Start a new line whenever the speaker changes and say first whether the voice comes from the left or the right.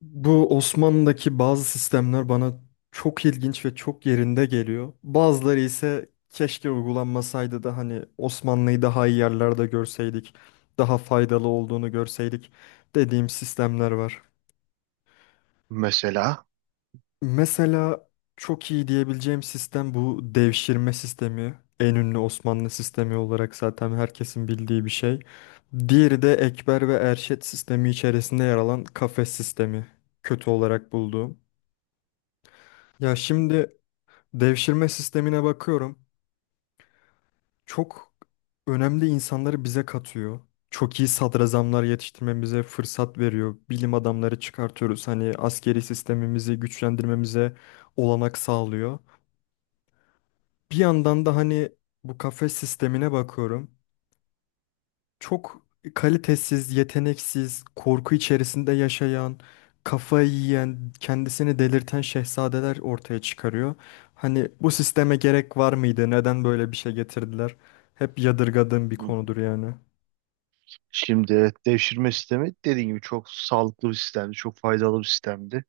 left: Bu Osmanlı'daki bazı sistemler bana çok ilginç ve çok yerinde geliyor. Bazıları ise keşke uygulanmasaydı da hani Osmanlı'yı daha iyi yerlerde görseydik, daha faydalı olduğunu görseydik dediğim sistemler var.
right: Mesela
left: Mesela çok iyi diyebileceğim sistem bu devşirme sistemi. En ünlü Osmanlı sistemi olarak zaten herkesin bildiği bir şey. Diğeri de Ekber ve Erşet sistemi içerisinde yer alan kafes sistemi. Kötü olarak bulduğum. Ya şimdi devşirme sistemine bakıyorum. Çok önemli insanları bize katıyor. Çok iyi sadrazamlar yetiştirmemize fırsat veriyor. Bilim adamları çıkartıyoruz. Hani askeri sistemimizi güçlendirmemize olanak sağlıyor. Bir yandan da hani bu kafes sistemine bakıyorum. Çok kalitesiz, yeteneksiz, korku içerisinde yaşayan, kafayı yiyen, kendisini delirten şehzadeler ortaya çıkarıyor. Hani bu sisteme gerek var mıydı? Neden böyle bir şey getirdiler? Hep yadırgadığım bir konudur yani.
right: şimdi devşirme sistemi dediğim gibi çok sağlıklı bir sistemdi, çok faydalı bir sistemdi.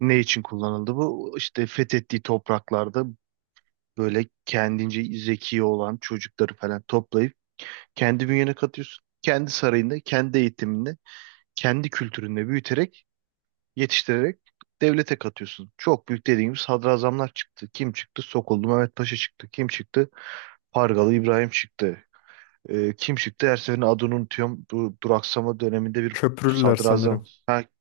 right: Ne için kullanıldı bu? İşte fethettiği topraklarda böyle kendince zeki olan çocukları falan toplayıp kendi bünyene katıyorsun. Kendi sarayında, kendi eğitiminde, kendi kültüründe büyüterek, yetiştirerek devlete katıyorsun. Çok büyük dediğimiz sadrazamlar çıktı. Kim çıktı? Sokullu Mehmet Paşa çıktı. Kim çıktı? Pargalı İbrahim çıktı. Kim çıktı? Her seferinde adını unutuyorum. Bu duraksama döneminde bir
left: Köprülüler
right: sadrazam.
left: sanırım.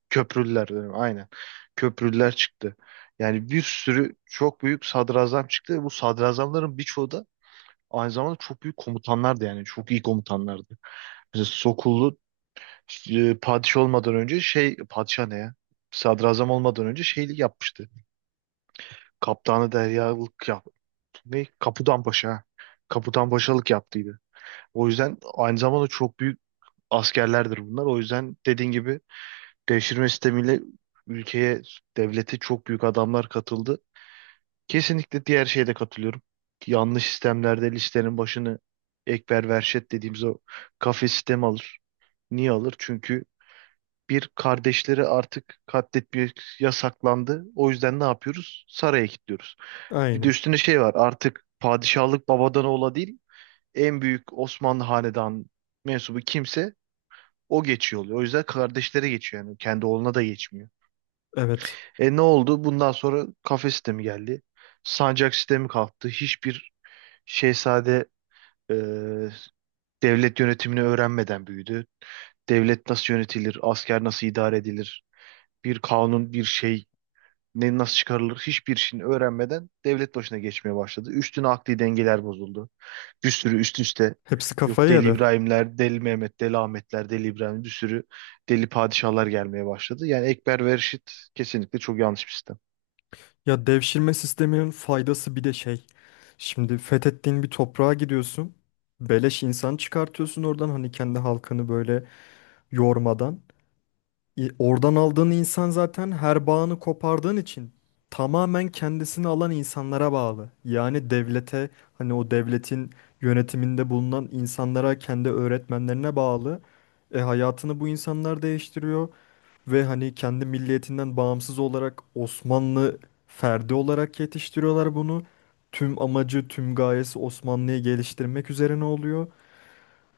right: Köprülüler dönemi. Aynen. Köprülüler çıktı. Yani bir sürü çok büyük sadrazam çıktı. Bu sadrazamların birçoğu da aynı zamanda çok büyük komutanlardı yani. Çok iyi komutanlardı. Mesela Sokullu padişah olmadan önce şey padişah ne ya? Sadrazam olmadan önce şeylik yapmıştı. Kaptanı deryalık yaptı. Ne? Kapudan Paşa. Ha. Kaputan Paşalık yaptıydı. O yüzden aynı zamanda çok büyük askerlerdir bunlar. O yüzden dediğin gibi devşirme sistemiyle ülkeye, devlete çok büyük adamlar katıldı. Kesinlikle diğer şeye de katılıyorum. Yanlış sistemlerde listenin başını ekber verşet dediğimiz o kafes sistemi alır. Niye alır? Çünkü bir kardeşleri artık katletmek yasaklandı. O yüzden ne yapıyoruz? Saraya kilitliyoruz. Bir de
left: Aynen.
right: üstüne şey var. Artık padişahlık babadan oğula değil, en büyük Osmanlı hanedan mensubu kimse o geçiyor oluyor. O yüzden kardeşlere geçiyor yani. Kendi oğluna da geçmiyor.
left: Evet.
right: E ne oldu? Bundan sonra kafe sistemi geldi. Sancak sistemi kalktı. Hiçbir şehzade e, devlet yönetimini öğrenmeden büyüdü. Devlet nasıl yönetilir? Asker nasıl idare edilir? Bir kanun, bir şey ne nasıl çıkarılır? Hiçbir şeyini öğrenmeden devlet başına geçmeye başladı. Üstüne akli dengeler bozuldu. Bir sürü üst üste
left: Hepsi
right: yok
left: kafayı
right: Deli
left: yedi.
right: İbrahimler, Deli Mehmet, Deli Ahmetler, Deli İbrahim bir sürü deli padişahlar gelmeye başladı. Yani Ekber ve Reşit kesinlikle çok yanlış bir sistem.
left: Ya devşirme sisteminin faydası bir de şey. Şimdi fethettiğin bir toprağa gidiyorsun. Beleş insan çıkartıyorsun oradan hani kendi halkını böyle yormadan. Oradan aldığın insan zaten her bağını kopardığın için tamamen kendisini alan insanlara bağlı. Yani devlete, hani o devletin yönetiminde bulunan insanlara, kendi öğretmenlerine bağlı. Hayatını bu insanlar değiştiriyor ve hani kendi milliyetinden bağımsız olarak Osmanlı ferdi olarak yetiştiriyorlar bunu. Tüm amacı, tüm gayesi Osmanlı'yı geliştirmek üzerine oluyor.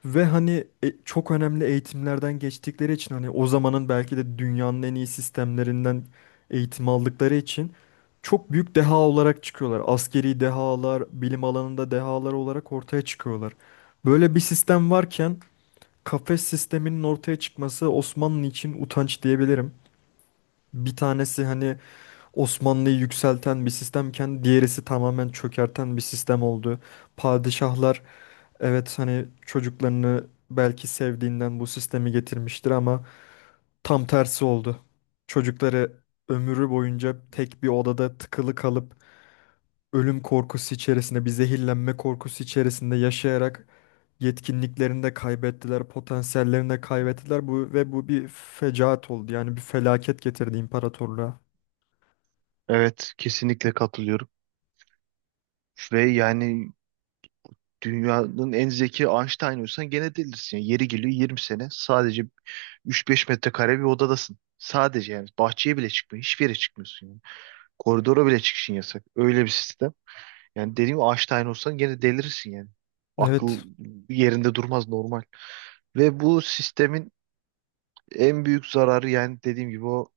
left: Ve hani çok önemli eğitimlerden geçtikleri için hani o zamanın belki de dünyanın en iyi sistemlerinden eğitim aldıkları için çok büyük deha olarak çıkıyorlar. Askeri dehalar, bilim alanında dehalar olarak ortaya çıkıyorlar. Böyle bir sistem varken kafes sisteminin ortaya çıkması Osmanlı için utanç diyebilirim. Bir tanesi hani Osmanlı'yı yükselten bir sistemken diğerisi tamamen çökerten bir sistem oldu. Padişahlar evet hani çocuklarını belki sevdiğinden bu sistemi getirmiştir ama tam tersi oldu. Çocukları ömrü boyunca tek bir odada tıkılı kalıp ölüm korkusu içerisinde, bir zehirlenme korkusu içerisinde yaşayarak yetkinliklerini de kaybettiler, potansiyellerini de kaybettiler bu ve bu bir fecaat oldu. Yani bir felaket getirdi imparatorluğa.
right: Evet, kesinlikle katılıyorum. Ve yani dünyanın en zeki Einstein olsan gene delisin. Yani yeri geliyor 20 sene sadece 3-5 metrekare bir odadasın. Sadece yani bahçeye bile çıkmıyor. Hiçbir yere çıkmıyorsun yani. Koridora bile çıkışın yasak. Öyle bir sistem. Yani dediğim gibi Einstein olsan gene delirirsin yani. Akıl
left: Evet.
right: yerinde durmaz normal. Ve bu sistemin en büyük zararı yani dediğim gibi o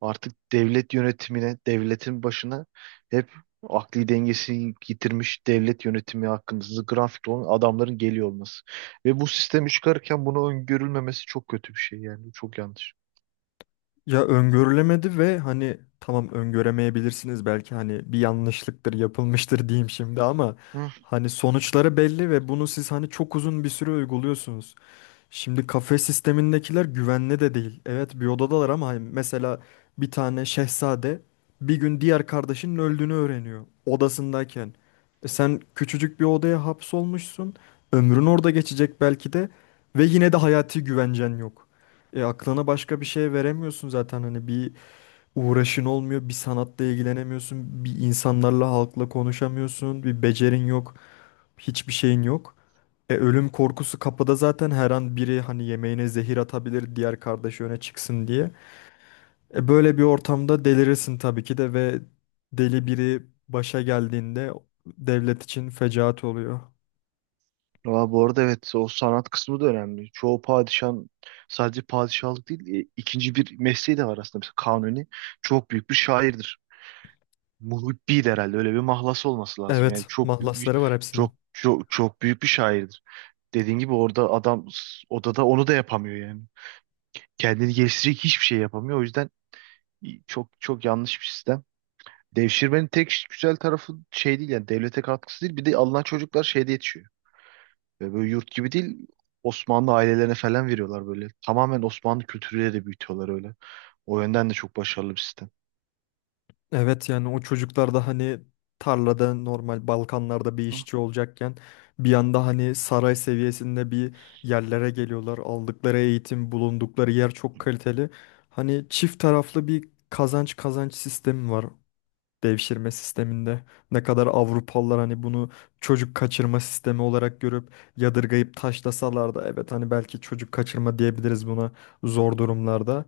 right: artık devlet yönetimine, devletin başına hep akli dengesini yitirmiş devlet yönetimi hakkında grafik olan adamların geliyor olması. Ve bu sistemi çıkarken bunu öngörülmemesi çok kötü bir şey yani. Çok yanlış.
left: Ya öngörülemedi ve hani tamam öngöremeyebilirsiniz belki hani bir yanlışlıktır yapılmıştır diyeyim şimdi ama hani sonuçları belli ve bunu siz hani çok uzun bir süre uyguluyorsunuz. Şimdi kafe sistemindekiler güvenli de değil. Evet bir odadalar ama hani mesela bir tane şehzade bir gün diğer kardeşinin öldüğünü öğreniyor odasındayken. E sen küçücük bir odaya hapsolmuşsun. Ömrün orada geçecek belki de ve yine de hayati güvencen yok. E aklına başka bir şey veremiyorsun zaten hani bir uğraşın olmuyor, bir sanatla ilgilenemiyorsun, bir insanlarla halkla konuşamıyorsun, bir becerin yok, hiçbir şeyin yok. Ölüm korkusu kapıda zaten her an biri hani yemeğine zehir atabilir diğer kardeşi öne çıksın diye. Böyle bir ortamda delirirsin tabii ki de ve deli biri başa geldiğinde devlet için fecaat oluyor.
right: Aa, bu arada evet o sanat kısmı da önemli. Çoğu padişahın sadece padişahlık değil ikinci bir mesleği de var aslında. Mesela Kanuni çok büyük bir şairdir. Muhibbi'ydi herhalde öyle bir mahlası olması lazım. Yani
left: Evet,
right: çok büyük bir,
left: mahlasları var hepsinin.
right: çok büyük bir şairdir. Dediğin gibi orada adam odada onu da yapamıyor yani. Kendini geliştirecek hiçbir şey yapamıyor. O yüzden çok çok yanlış bir sistem. Devşirmenin tek güzel tarafı şey değil yani devlete katkısı değil. Bir de alınan çocuklar şeyde yetişiyor. Ve böyle yurt gibi değil, Osmanlı ailelerine falan veriyorlar böyle. Tamamen Osmanlı kültürüyle de büyütüyorlar öyle. O yönden de çok başarılı bir sistem.
left: Evet yani o çocuklar da hani tarlada normal Balkanlarda bir işçi olacakken bir anda hani saray seviyesinde bir yerlere geliyorlar. Aldıkları eğitim, bulundukları yer çok kaliteli. Hani çift taraflı bir kazanç sistemi var devşirme sisteminde. Ne kadar Avrupalılar hani bunu çocuk kaçırma sistemi olarak görüp yadırgayıp taşlasalar da evet hani belki çocuk kaçırma diyebiliriz buna zor durumlarda.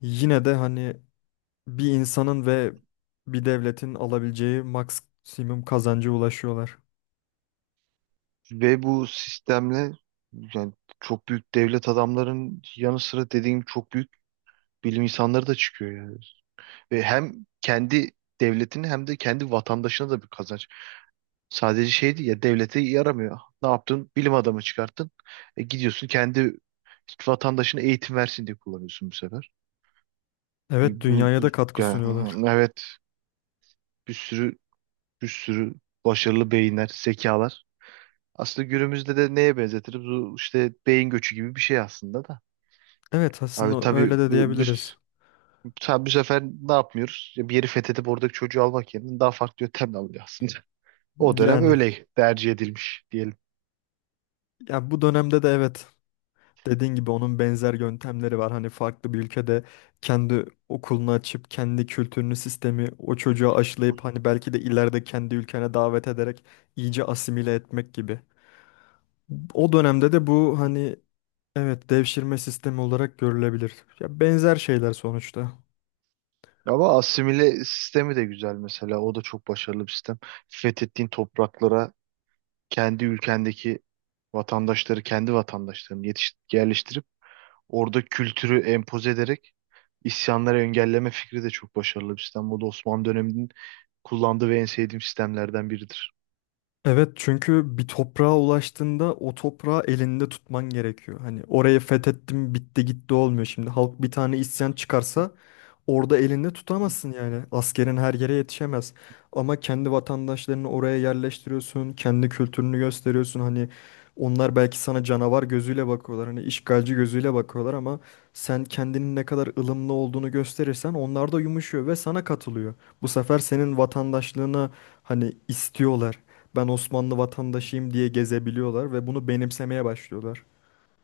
left: Yine de hani bir insanın ve bir devletin alabileceği maksimum kazancı ulaşıyorlar.
right: Ve bu sistemle yani çok büyük devlet adamların yanı sıra dediğim çok büyük bilim insanları da çıkıyor yani. Ve hem kendi devletini hem de kendi vatandaşına da bir kazanç. Sadece şeydi ya devlete yaramıyor. Ne yaptın? Bilim adamı çıkarttın. E, gidiyorsun kendi vatandaşına eğitim versin diye kullanıyorsun bu sefer.
left: Evet,
right: Bu,
left: dünyaya
right: bu
left: da katkı sunuyorlar.
right: yani, evet. Bir sürü bir sürü başarılı beyinler, zekalar. Aslında günümüzde de neye benzetiriz? Bu işte beyin göçü gibi bir şey aslında da.
left: Evet,
right: Abi
left: aslında
right: tabii
left: öyle de diyebiliriz.
right: biz tabii bu sefer ne yapmıyoruz? Bir yeri fethedip oradaki çocuğu almak yerine daha farklı yöntemle alıyor aslında. O dönem
left: Yani
right: öyle tercih edilmiş diyelim.
left: ya bu dönemde de evet dediğin gibi onun benzer yöntemleri var. Hani farklı bir ülkede kendi okulunu açıp kendi kültürünü, sistemi o çocuğa aşılayıp hani belki de ileride kendi ülkene davet ederek iyice asimile etmek gibi. O dönemde de bu hani evet, devşirme sistemi olarak görülebilir. Ya benzer şeyler sonuçta.
right: Ama asimile sistemi de güzel mesela. O da çok başarılı bir sistem. Fethettiğin topraklara kendi ülkendeki vatandaşları, kendi vatandaşlarını yerleştirip orada kültürü empoze ederek isyanları engelleme fikri de çok başarılı bir sistem. Bu da Osmanlı döneminin kullandığı ve en sevdiğim sistemlerden biridir.
left: Evet çünkü bir toprağa ulaştığında o toprağı elinde tutman gerekiyor. Hani orayı fethettim bitti gitti olmuyor. Şimdi halk bir tane isyan çıkarsa orada elinde tutamazsın yani. Askerin her yere yetişemez. Ama kendi vatandaşlarını oraya yerleştiriyorsun, kendi kültürünü gösteriyorsun. Hani onlar belki sana canavar gözüyle bakıyorlar, hani işgalci gözüyle bakıyorlar ama sen kendinin ne kadar ılımlı olduğunu gösterirsen onlar da yumuşuyor ve sana katılıyor. Bu sefer senin vatandaşlığını hani istiyorlar. Ben Osmanlı vatandaşıyım diye gezebiliyorlar ve bunu benimsemeye başlıyorlar.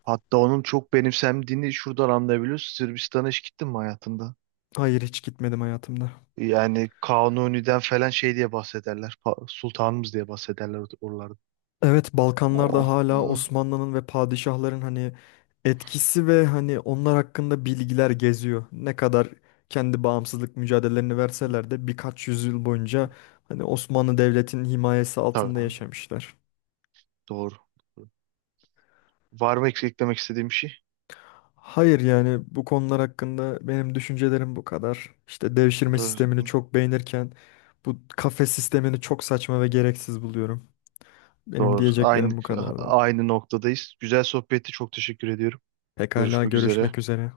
right: Hatta onun çok benimsendiğini şuradan anlayabiliyoruz. Sırbistan'a hiç gittin mi hayatında?
left: Hayır hiç gitmedim hayatımda.
right: Yani Kanuni'den falan şey diye bahsederler. Sultanımız diye bahsederler oralarda.
left: Evet Balkanlarda
right: Oh.
left: hala
right: Hmm.
left: Osmanlı'nın ve padişahların hani etkisi ve hani onlar hakkında bilgiler geziyor. Ne kadar kendi bağımsızlık mücadelelerini verseler de birkaç yüzyıl boyunca hani Osmanlı Devleti'nin himayesi altında
right: Tabii.
left: yaşamışlar.
right: Doğru. Var mı eklemek istediğim bir şey?
left: Hayır yani bu konular hakkında benim düşüncelerim bu kadar. İşte devşirme
right: Doğru.
left: sistemini çok beğenirken bu kafe sistemini çok saçma ve gereksiz buluyorum. Benim
right: Doğru. Aynı
left: diyeceklerim bu kadardı.
right: aynı noktadayız. Güzel sohbetti. Çok teşekkür ediyorum.
left: Pekala,
right: Görüşmek üzere.
left: görüşmek üzere.